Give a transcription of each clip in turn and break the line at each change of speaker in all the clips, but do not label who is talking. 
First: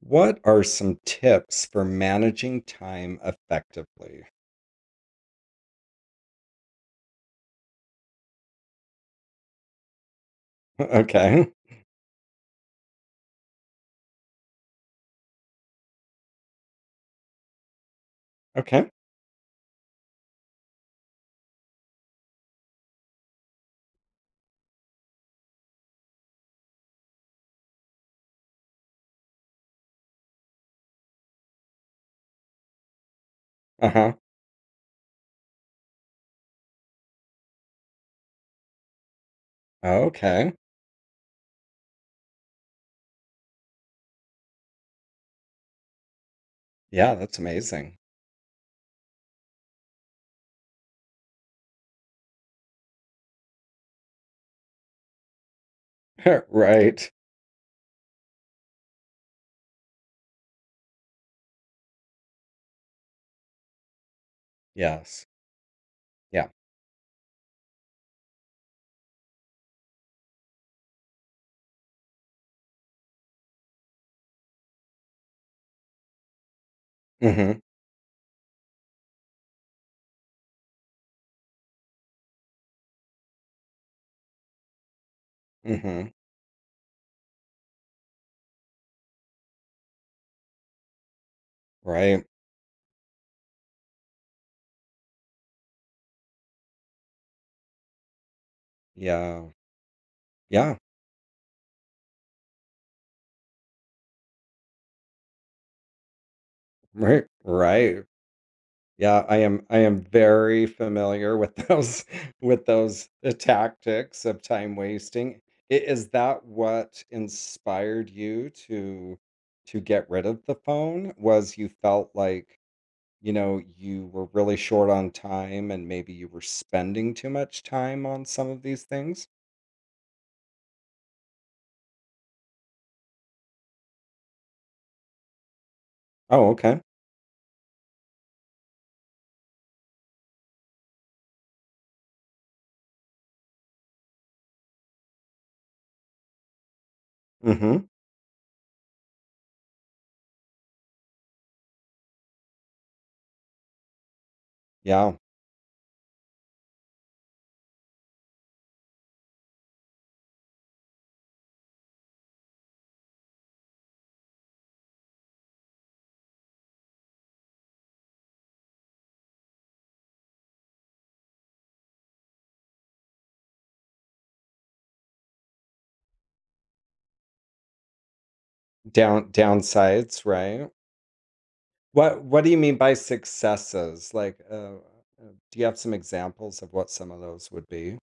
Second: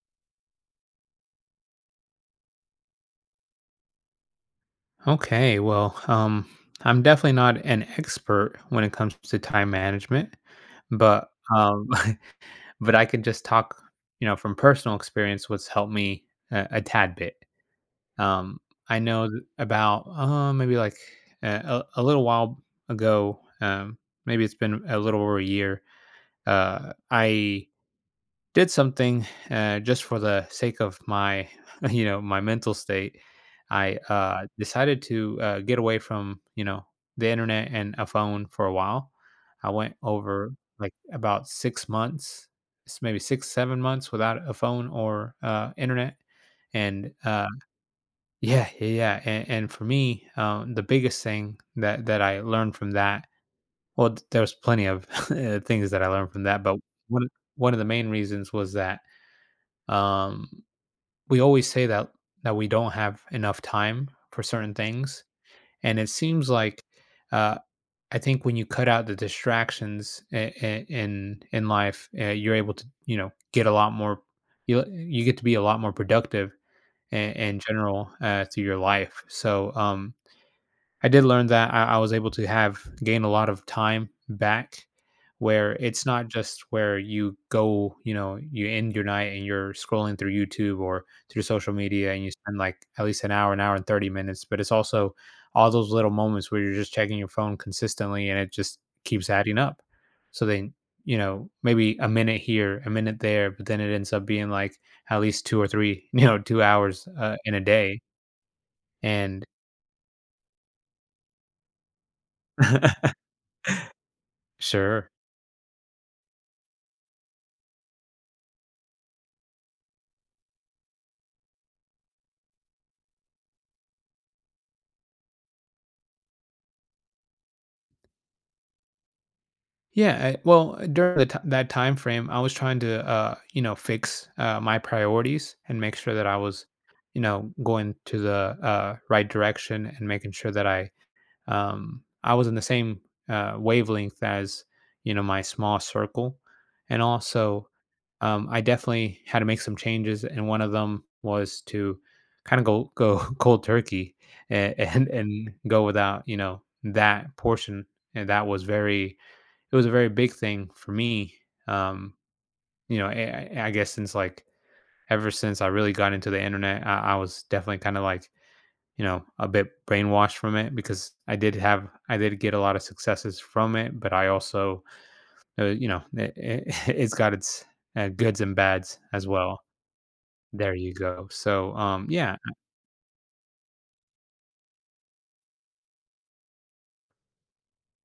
What are some tips for managing time effectively?
Okay, well, um, I'm definitely not an expert when it comes to time management, but
Okay.
um, but I could just talk, you know, from personal experience, what's helped me a tad bit. Um,
Okay.
I know about maybe like a little while ago, maybe it's been a little over a year. I did something just for the sake of my you know my mental state. i
Uh-huh.
uh, decided to get away from, you know, the internet and a phone for a while. I went over
Okay.
like about 6 months, maybe 6 7 months without a phone or internet. and
Yeah, that's
uh,
amazing.
yeah, and for me, the biggest thing that I learned from that, well there was plenty of things that I learned from that, but
Right.
one one of the main reasons was that, um, we always say that we don't have enough time for certain things,
Yes.
and it
Yeah.
seems like, uh, I think when you cut out the distractions in life, you're able to, you know, get a lot more. You get to be a lot more productive in
Mm-hmm.
general through your life. So I did learn that I was able to have gain a lot of time back, where it's
Mm-hmm.
not just where you go, you know, you end your night and you're scrolling through YouTube or through social media and
Right.
you spend like at least an hour and 30 minutes, but it's also all those little moments where you're just checking your phone consistently and it just keeps
Yeah.
adding up. So then,
Yeah.
you know, maybe a minute here, a minute there, but then it ends up being like at least two or three, you know, 2 hours
Right.
in a day.
Right. Yeah, I
And
am I am very familiar with those with those tactics of time
sure.
wasting. Is that what inspired you to get rid of the phone? Was you felt like you were really short on time and maybe you were spending too much time on some of these things?
Yeah, I during the ti that time frame, I was trying to, you know, fix, my priorities and make sure that I
Oh,
was,
okay.
you know, going to the, right direction and making sure that I I was in the same, wavelength as, you know, my small circle. And also,
Mm-hmm.
I definitely had to make some changes, and one of them was to kind of go cold turkey and, and
Yeah.
and go without, you know, that portion, and that was very it was a very big thing for me. Um, you know, I guess since like, ever since I really got into the internet, I was definitely kind of like, you know, a bit brainwashed from it because I did get a lot of successes from it, but I also, you know it's got its goods and bads as
Down
well.
downsides, right?
There you go. So
What
yeah,
what do you mean by successes? Like, do you have some examples of what some of those would be?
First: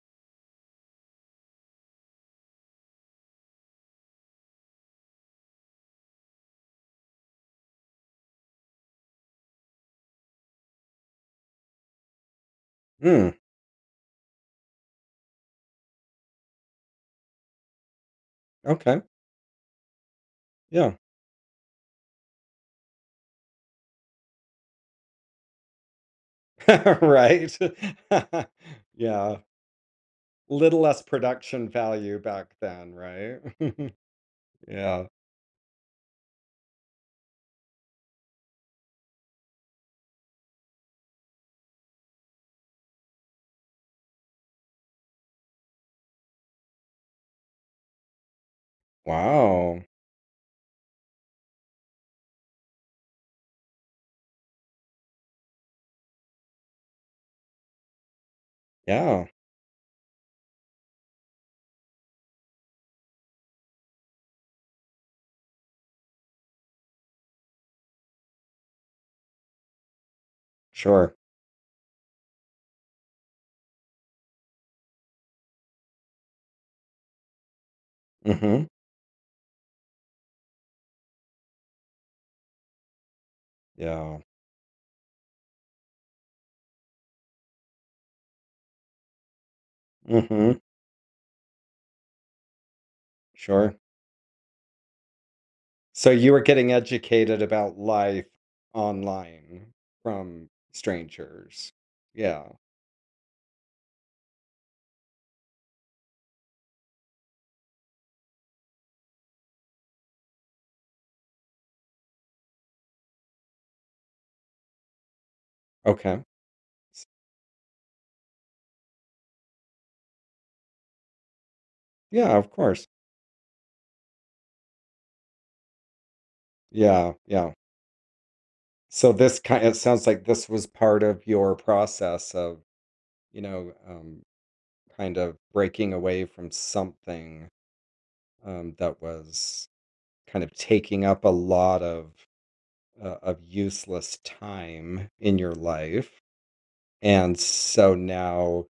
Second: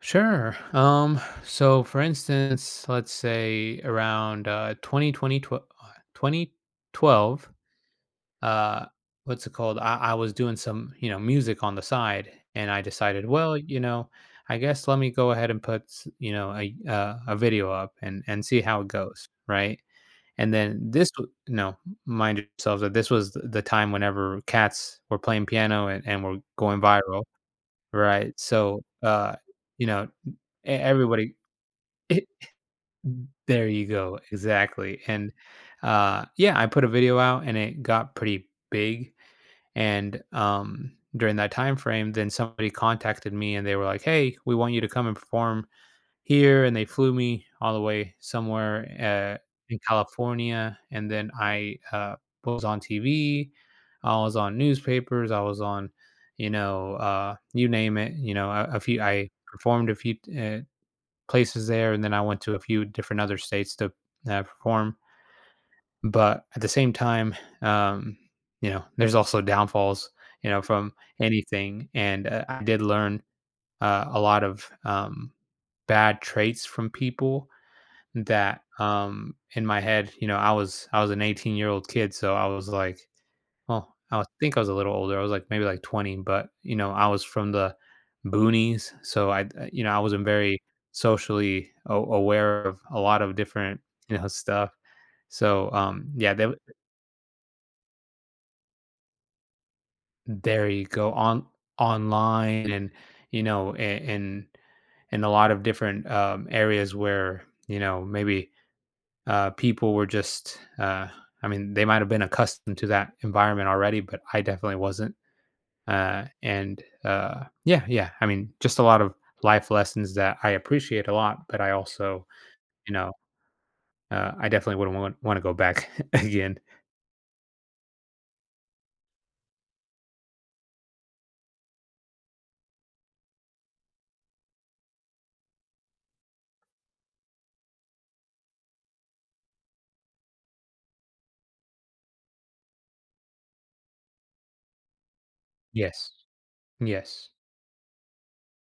sure. So for instance, let's say around 2020, 2012, uh what's it called, I was doing some, you know, music on the side and I decided,
Mm,
well, you know, I guess let me go ahead and put you know a video up and see how it
okay.
goes, right? And then
Yeah.
you know, mind yourselves that this was the time whenever cats were playing piano and were going viral,
Right.
right? So
Yeah.
you know
Little less
everybody
production value back then, right?
there you go, exactly.
Yeah.
And yeah, I put a video out and it got pretty big. And during that time frame, then somebody contacted me and they were like, "Hey, we want you to come and perform here." And they flew me all the way somewhere in
Wow.
California, and then I was on TV, I was on newspapers, I was on, you know, you name it. You know, a few
Yeah.
I performed a few places there, and then I went to a few different other states to perform. But at the same time, um, you know, there's also downfalls, you know, from
Sure.
anything, and, I did learn, a lot of, bad traits from people that,
Mm-hmm.
in my head, you know, I was an 18-year-old kid, so I was like, well,
Yeah.
I was a little older, I was, like, maybe, like, 20, but, you know, I was from the boonies, so I, you know, I wasn't very
Mm-hmm.
socially a aware of a lot of
Sure.
different, you know, stuff. So,
So you
yeah,
were
that
getting educated about life online from
there you go. On
strangers. Yeah.
Online and, you know, in in a lot of different, areas where, you know, maybe, people were just, I mean, they might have been accustomed to that environment already, but I definitely wasn't,
Okay.
and,
S-
yeah, yeah, I mean, just a lot of life lessons that I appreciate a lot, but I also,
Yeah, of course.
you know, I definitely wouldn't want wanna go back again.
Yeah, yeah. So this kind it sounds like this was part of your process of, you know, um, kind of breaking away from something that was kind of taking up a lot of useless time in your
Yes.
life.
Yes.
And so now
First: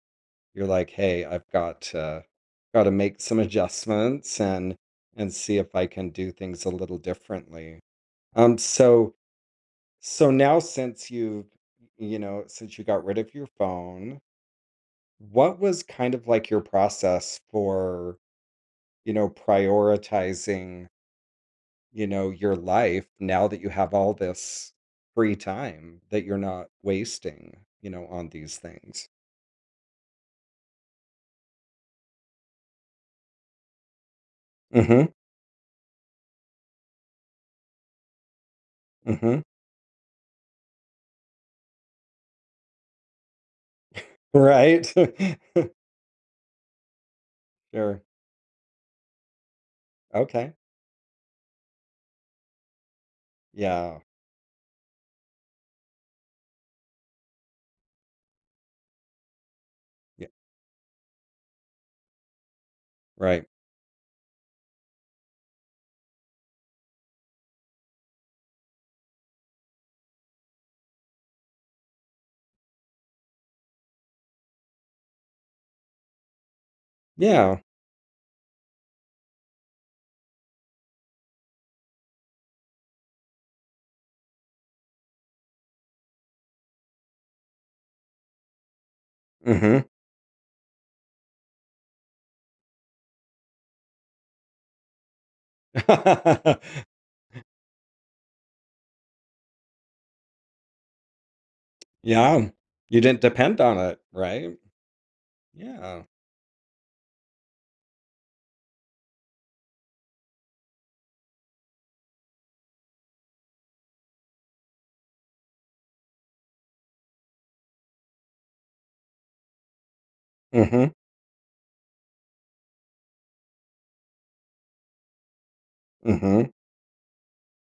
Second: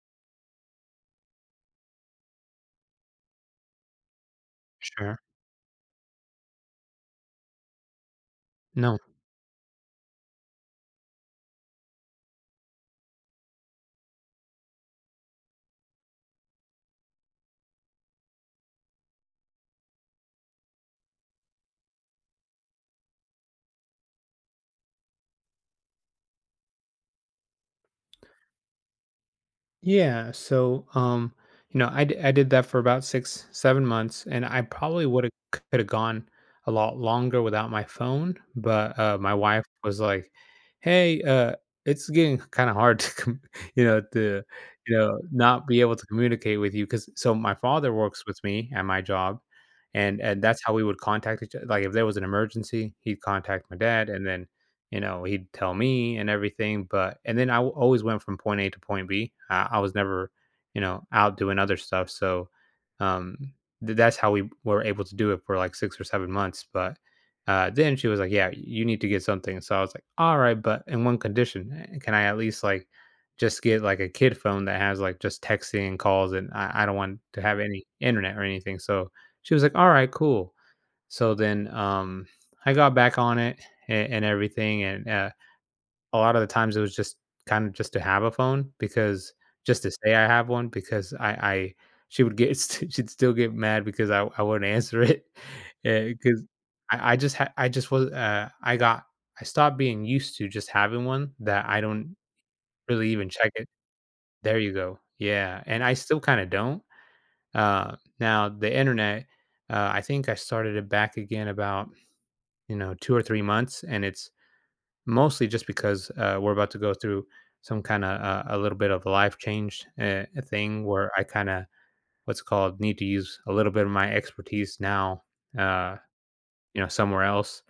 you're like, "Hey, I've got, gotta make some adjustments and
Sure.
and see if I can do things a little differently." Um,
No.
so so now since you got rid of your phone, what was kind of like your process for, prioritizing, your life now that you have all this free time that you're not wasting, on these things?
Yeah. So, you know, I did that for about six, 7 months, and I probably
Mhm,
would have could have gone a lot longer without my phone. But my
mhm.
wife was like, "Hey, it's getting kind of hard to, you know, to,
Right.
you know, not be able to communicate with you," because so my father
Sure.
works with me at my job, and
Okay.
that's how we would contact each other. Like if there was an emergency, he'd contact my
Yeah.
dad, and then, you know, he'd tell me and everything. But and then always went from point A to point B. I was
Yeah.
never, you know, out doing other stuff. So um,
Right.
that's how we were able to do it for like 6 or 7 months. But then she was like, "Yeah, you need to get something." So I was like, "All right, but in one condition, eh, can I at least like just get like a kid phone that has like just texting and calls, and I don't want to have
Yeah.
any internet or anything." So she was like, "All right, cool." So then, I got back on it and everything. And a lot of the times it was just kind of just to have a phone, because just
Mhm.
to say I have one, because I she would get she'd still get mad because I wouldn't answer it because I just I just was I got, I stopped being used to just having one that I don't
Yeah. You
really
didn't
even check
depend
it.
on it, right?
There you go. Yeah, and I
Yeah.
still kind of don't. Now the internet, I think I started it back again about, you know, 2 or 3 months, and it's mostly just because, we're about to go through some kinda, a little bit of a life change, eh, thing
Mhm.
where I kinda, what's it called, need to use a little bit of my expertise now, uh,
Mhm.
you know, somewhere else,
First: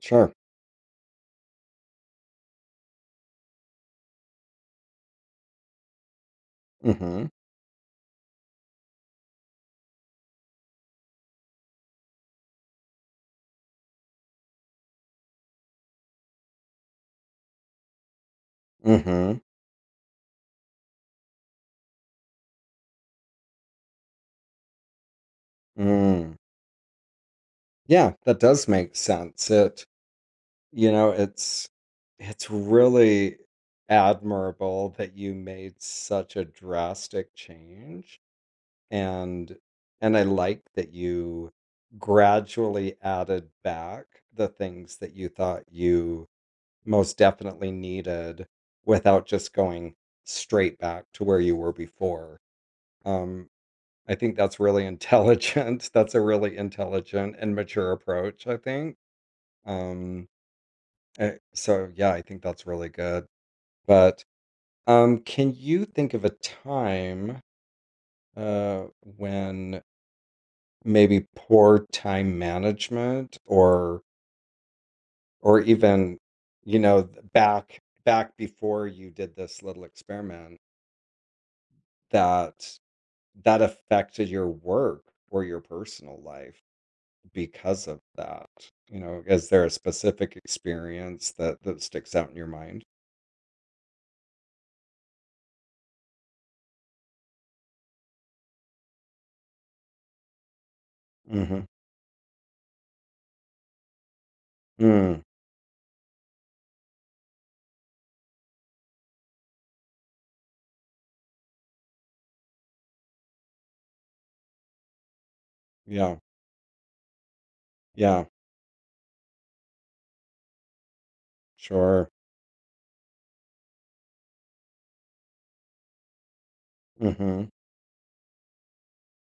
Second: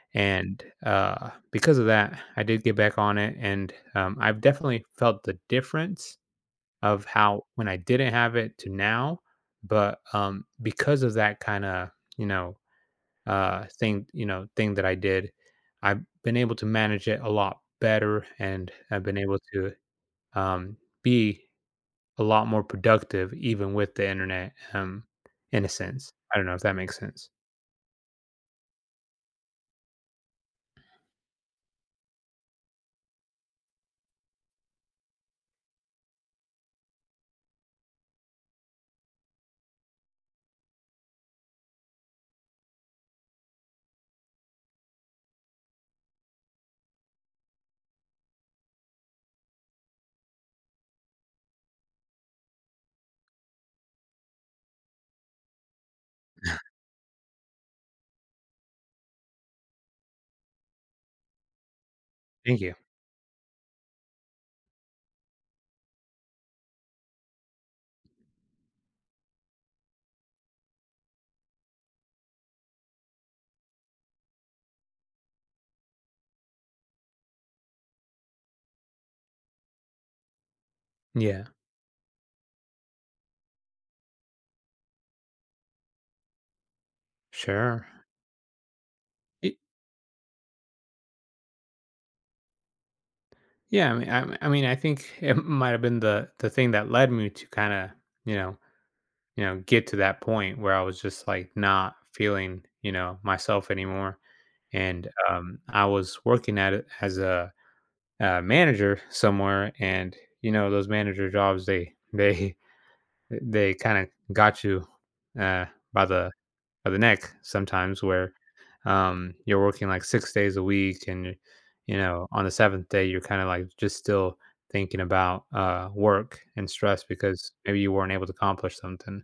Sure.
and, because of that, I did get back on it, and, I've definitely felt the difference of
Mhm.
how when I didn't have it to now, but, because of that kinda, you know, thing that I did. I've been able to manage it a lot better, and I've been able
Mhm.
to, um, be a lot more productive even with the internet. In a sense,
Mm.
I don't know if that makes sense.
Yeah, that does make sense. You know, it's it's really admirable that you made such a drastic change, and and I like that you gradually added back the things that you thought you most definitely needed without just going straight back to where you were before. Um, I think that's really intelligent. That's a really intelligent and mature approach, I think. Um, so, yeah, I think
Thank
that's
you.
really good. But can you think of a time when maybe poor time management or even you know th- back back before you did this little experiment
Yeah,
that That affected your work or your personal life
sure.
because of that? You know, is
It,
there a specific experience that sticks out in your mind?
yeah, I mean, I think it might have been the thing that led me to kind of, you know, you know, get to that point where I was just like
Mhm.
not feeling, you know, myself anymore, and
Mm.
I was working at it as a manager somewhere, and you know those manager jobs they they kind of got you uh, by
Yeah.
the by the neck sometimes,
Yeah.
where, you're working like 6 days a week, and you
Sure.
know on the seventh day you're kind of like just still thinking about work and stress
Mhm.
because maybe you weren't able to accomplish something.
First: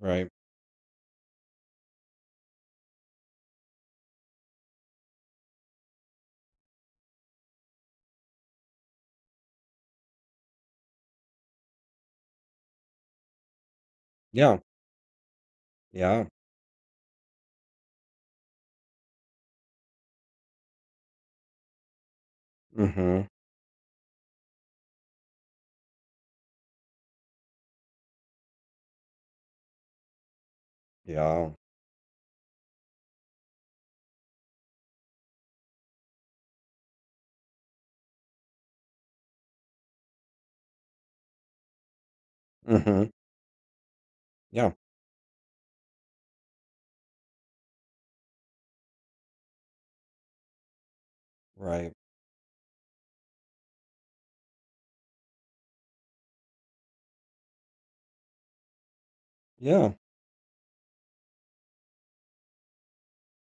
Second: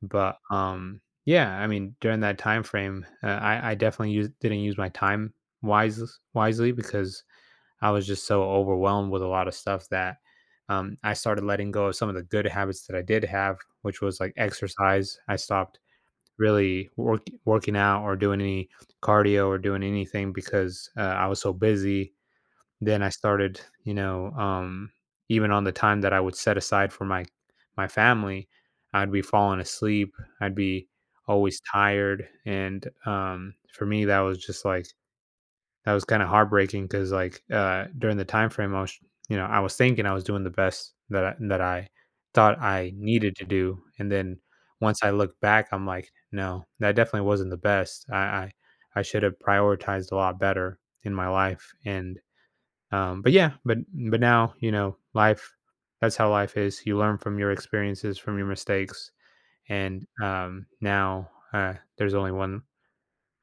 Right.
But yeah, I mean during that time frame, I definitely didn't use my time wise wisely because I was just so overwhelmed with a lot of stuff that, I started letting go of some of the good habits that I did have, which was like
Yeah.
exercise. I stopped
Yeah.
working out or doing any cardio or doing anything because I was so busy. Then I
Mhm.
started, you know, even on the time that I would set aside for my family, I'd be falling asleep. I'd be
Yeah.
always tired, and for me, that was just like, that was kind of heartbreaking because like, during the time frame I was, you know, I was thinking I was doing the best that that I thought I
Mhm.
needed to do, and then
Yeah.
once I look back I'm like, no, that definitely wasn't the best. I should have prioritized a lot better in my life.
Right.
And but yeah, but now, you know, life, that's how life is, you learn from your experiences, from your mistakes.
Yeah.
And now, there's only one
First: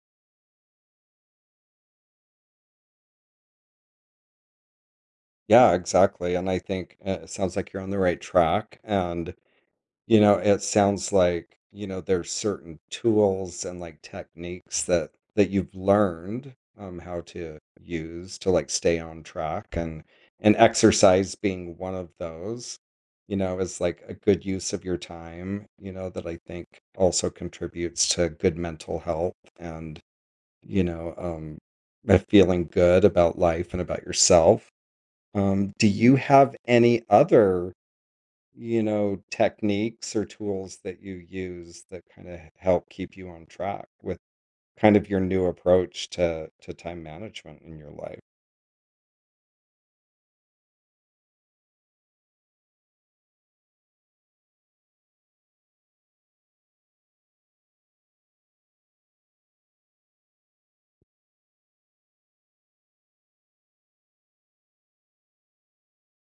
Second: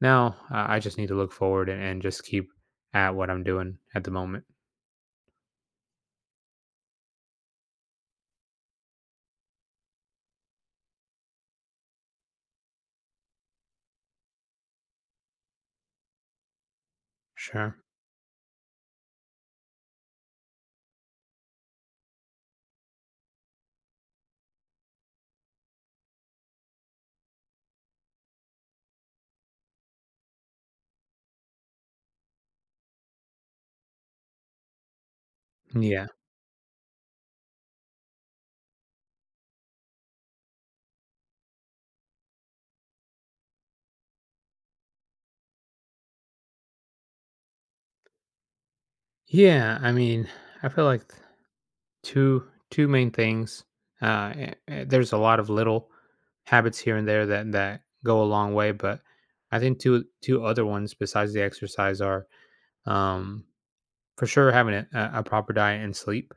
no, I just need to look forward and, just keep at what I'm doing at the moment.
Yeah, exactly. And I think it sounds like you're on the right track. And it sounds like, there's certain tools and like techniques that you've learned how to
Sure.
use to like stay on track, and exercise being one of those, is like a good use of your time, that I think also contributes to good mental health and, you know, um a feeling good about life and about yourself. Do
Yeah.
you have any other techniques or tools that you use that kind of help keep you on track with kind of your new approach to time management in your life.
Yeah. I mean, I feel like two two main things. There's a lot of little habits here and there that go a long way, but I think two other ones besides the exercise are, um, for sure having a proper diet and sleep.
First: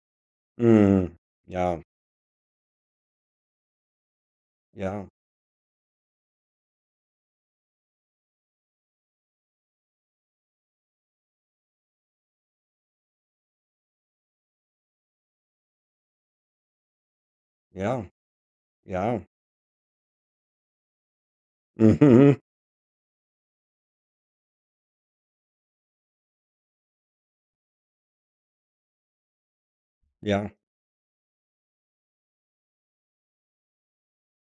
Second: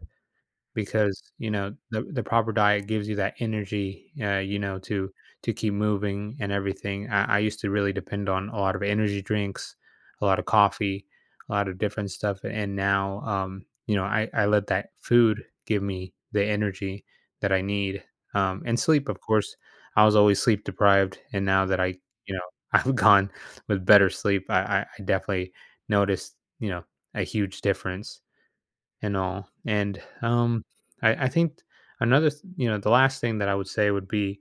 Mm.
Because you know
Yeah.
the proper diet gives you that energy, you know,
Yeah.
to keep moving and everything. I used to really depend on a lot of energy drinks, a lot of coffee, a lot of different stuff, and now, you know, I let that food give me the energy that I need,
Yeah.
and sleep. Of
Yeah.
course, I was always sleep deprived, and now that I,
Hmm.
you know, I've gone with better sleep, I definitely noticed, you know, a huge difference and all. And
Yeah.
I think another, you know, the last thing that I would say would be,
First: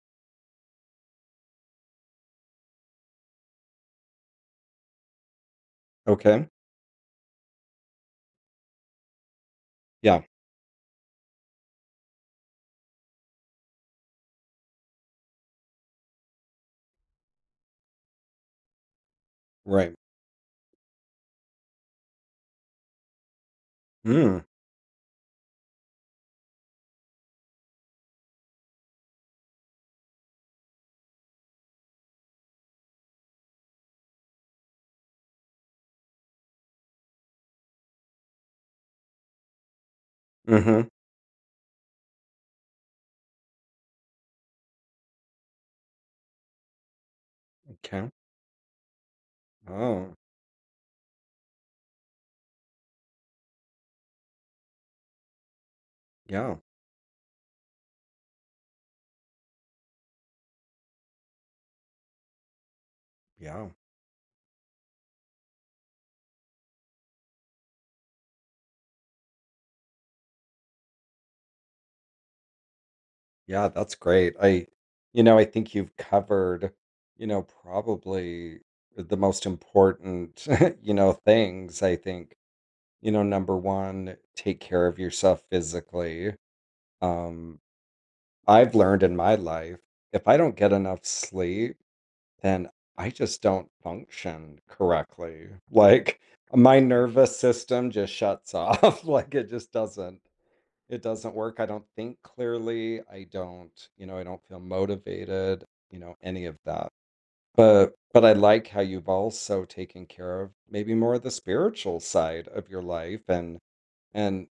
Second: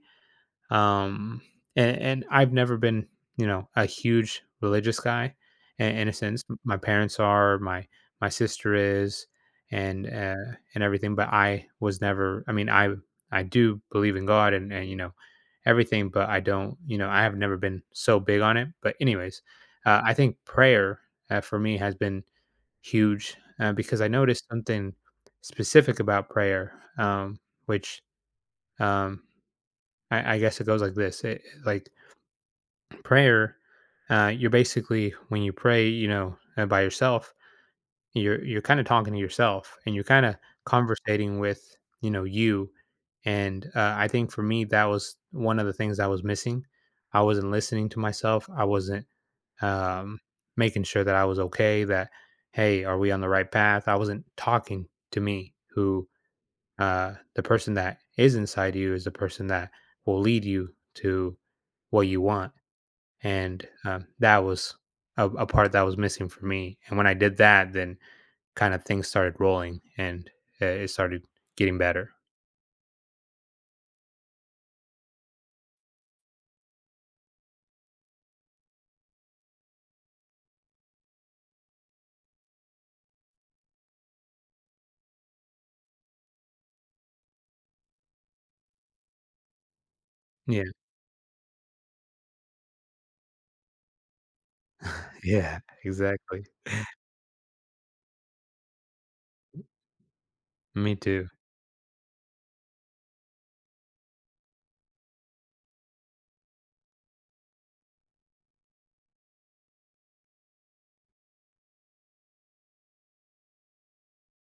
um, and I've never been, you know, a huge religious guy. In a sense,
Okay.
my parents are, my sister is,
Yeah.
and everything. But I was never. I mean, I do believe in God and you know everything, but I don't. You know, I have never been so big on it. But anyways,
Right.
I think prayer, for me has been huge, because I
Mm.
noticed something specific about prayer, which, um, I guess it goes like this, it like, prayer, you're basically when you pray, you know, by yourself, you're kinda talking to yourself, and you're kinda
Hmm.
conversating with, you know, you, and, I think for me, that was one of the things I was missing. I wasn't listening to
Okay.
myself, I wasn't,
Oh.
um, making sure that I was okay. That, hey, are we on the right path? I wasn't talking to me, who,
Yeah.
the person that is inside you is the person that will lead you to what you want, and
Yeah.
that was a part that was missing for me. And when I did that, then kind of things started rolling, and it started getting better.
Yeah. That's great. I think you've covered, probably the most important, things. I think number one, take care of yourself physically. Um, I've learned in my life, if I don't
Yeah,
get enough sleep, then I just don't function correctly.
yeah,
Like
exactly.
my nervous system just shuts off. Like
Me
it
too,
doesn't work. I don't think clearly. I don't feel motivated, any of that. But I like how you've also taken care of maybe more of the spiritual side of your life, and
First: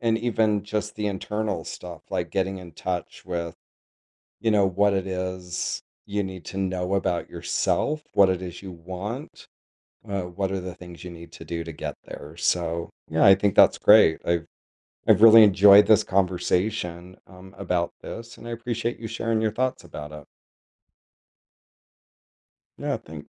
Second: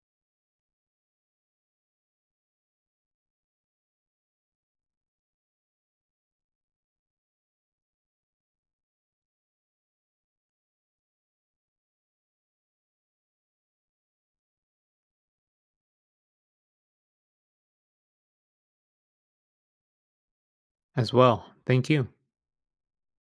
And even just the internal stuff, like getting in touch with, what it is you need to know about yourself, what it is you want, what are the things you need to do to get there. So, yeah, I think that's great. I've really enjoyed this conversation about this, and I appreciate you sharing your thoughts about it.
as well. Thank you.
Yeah, thanks.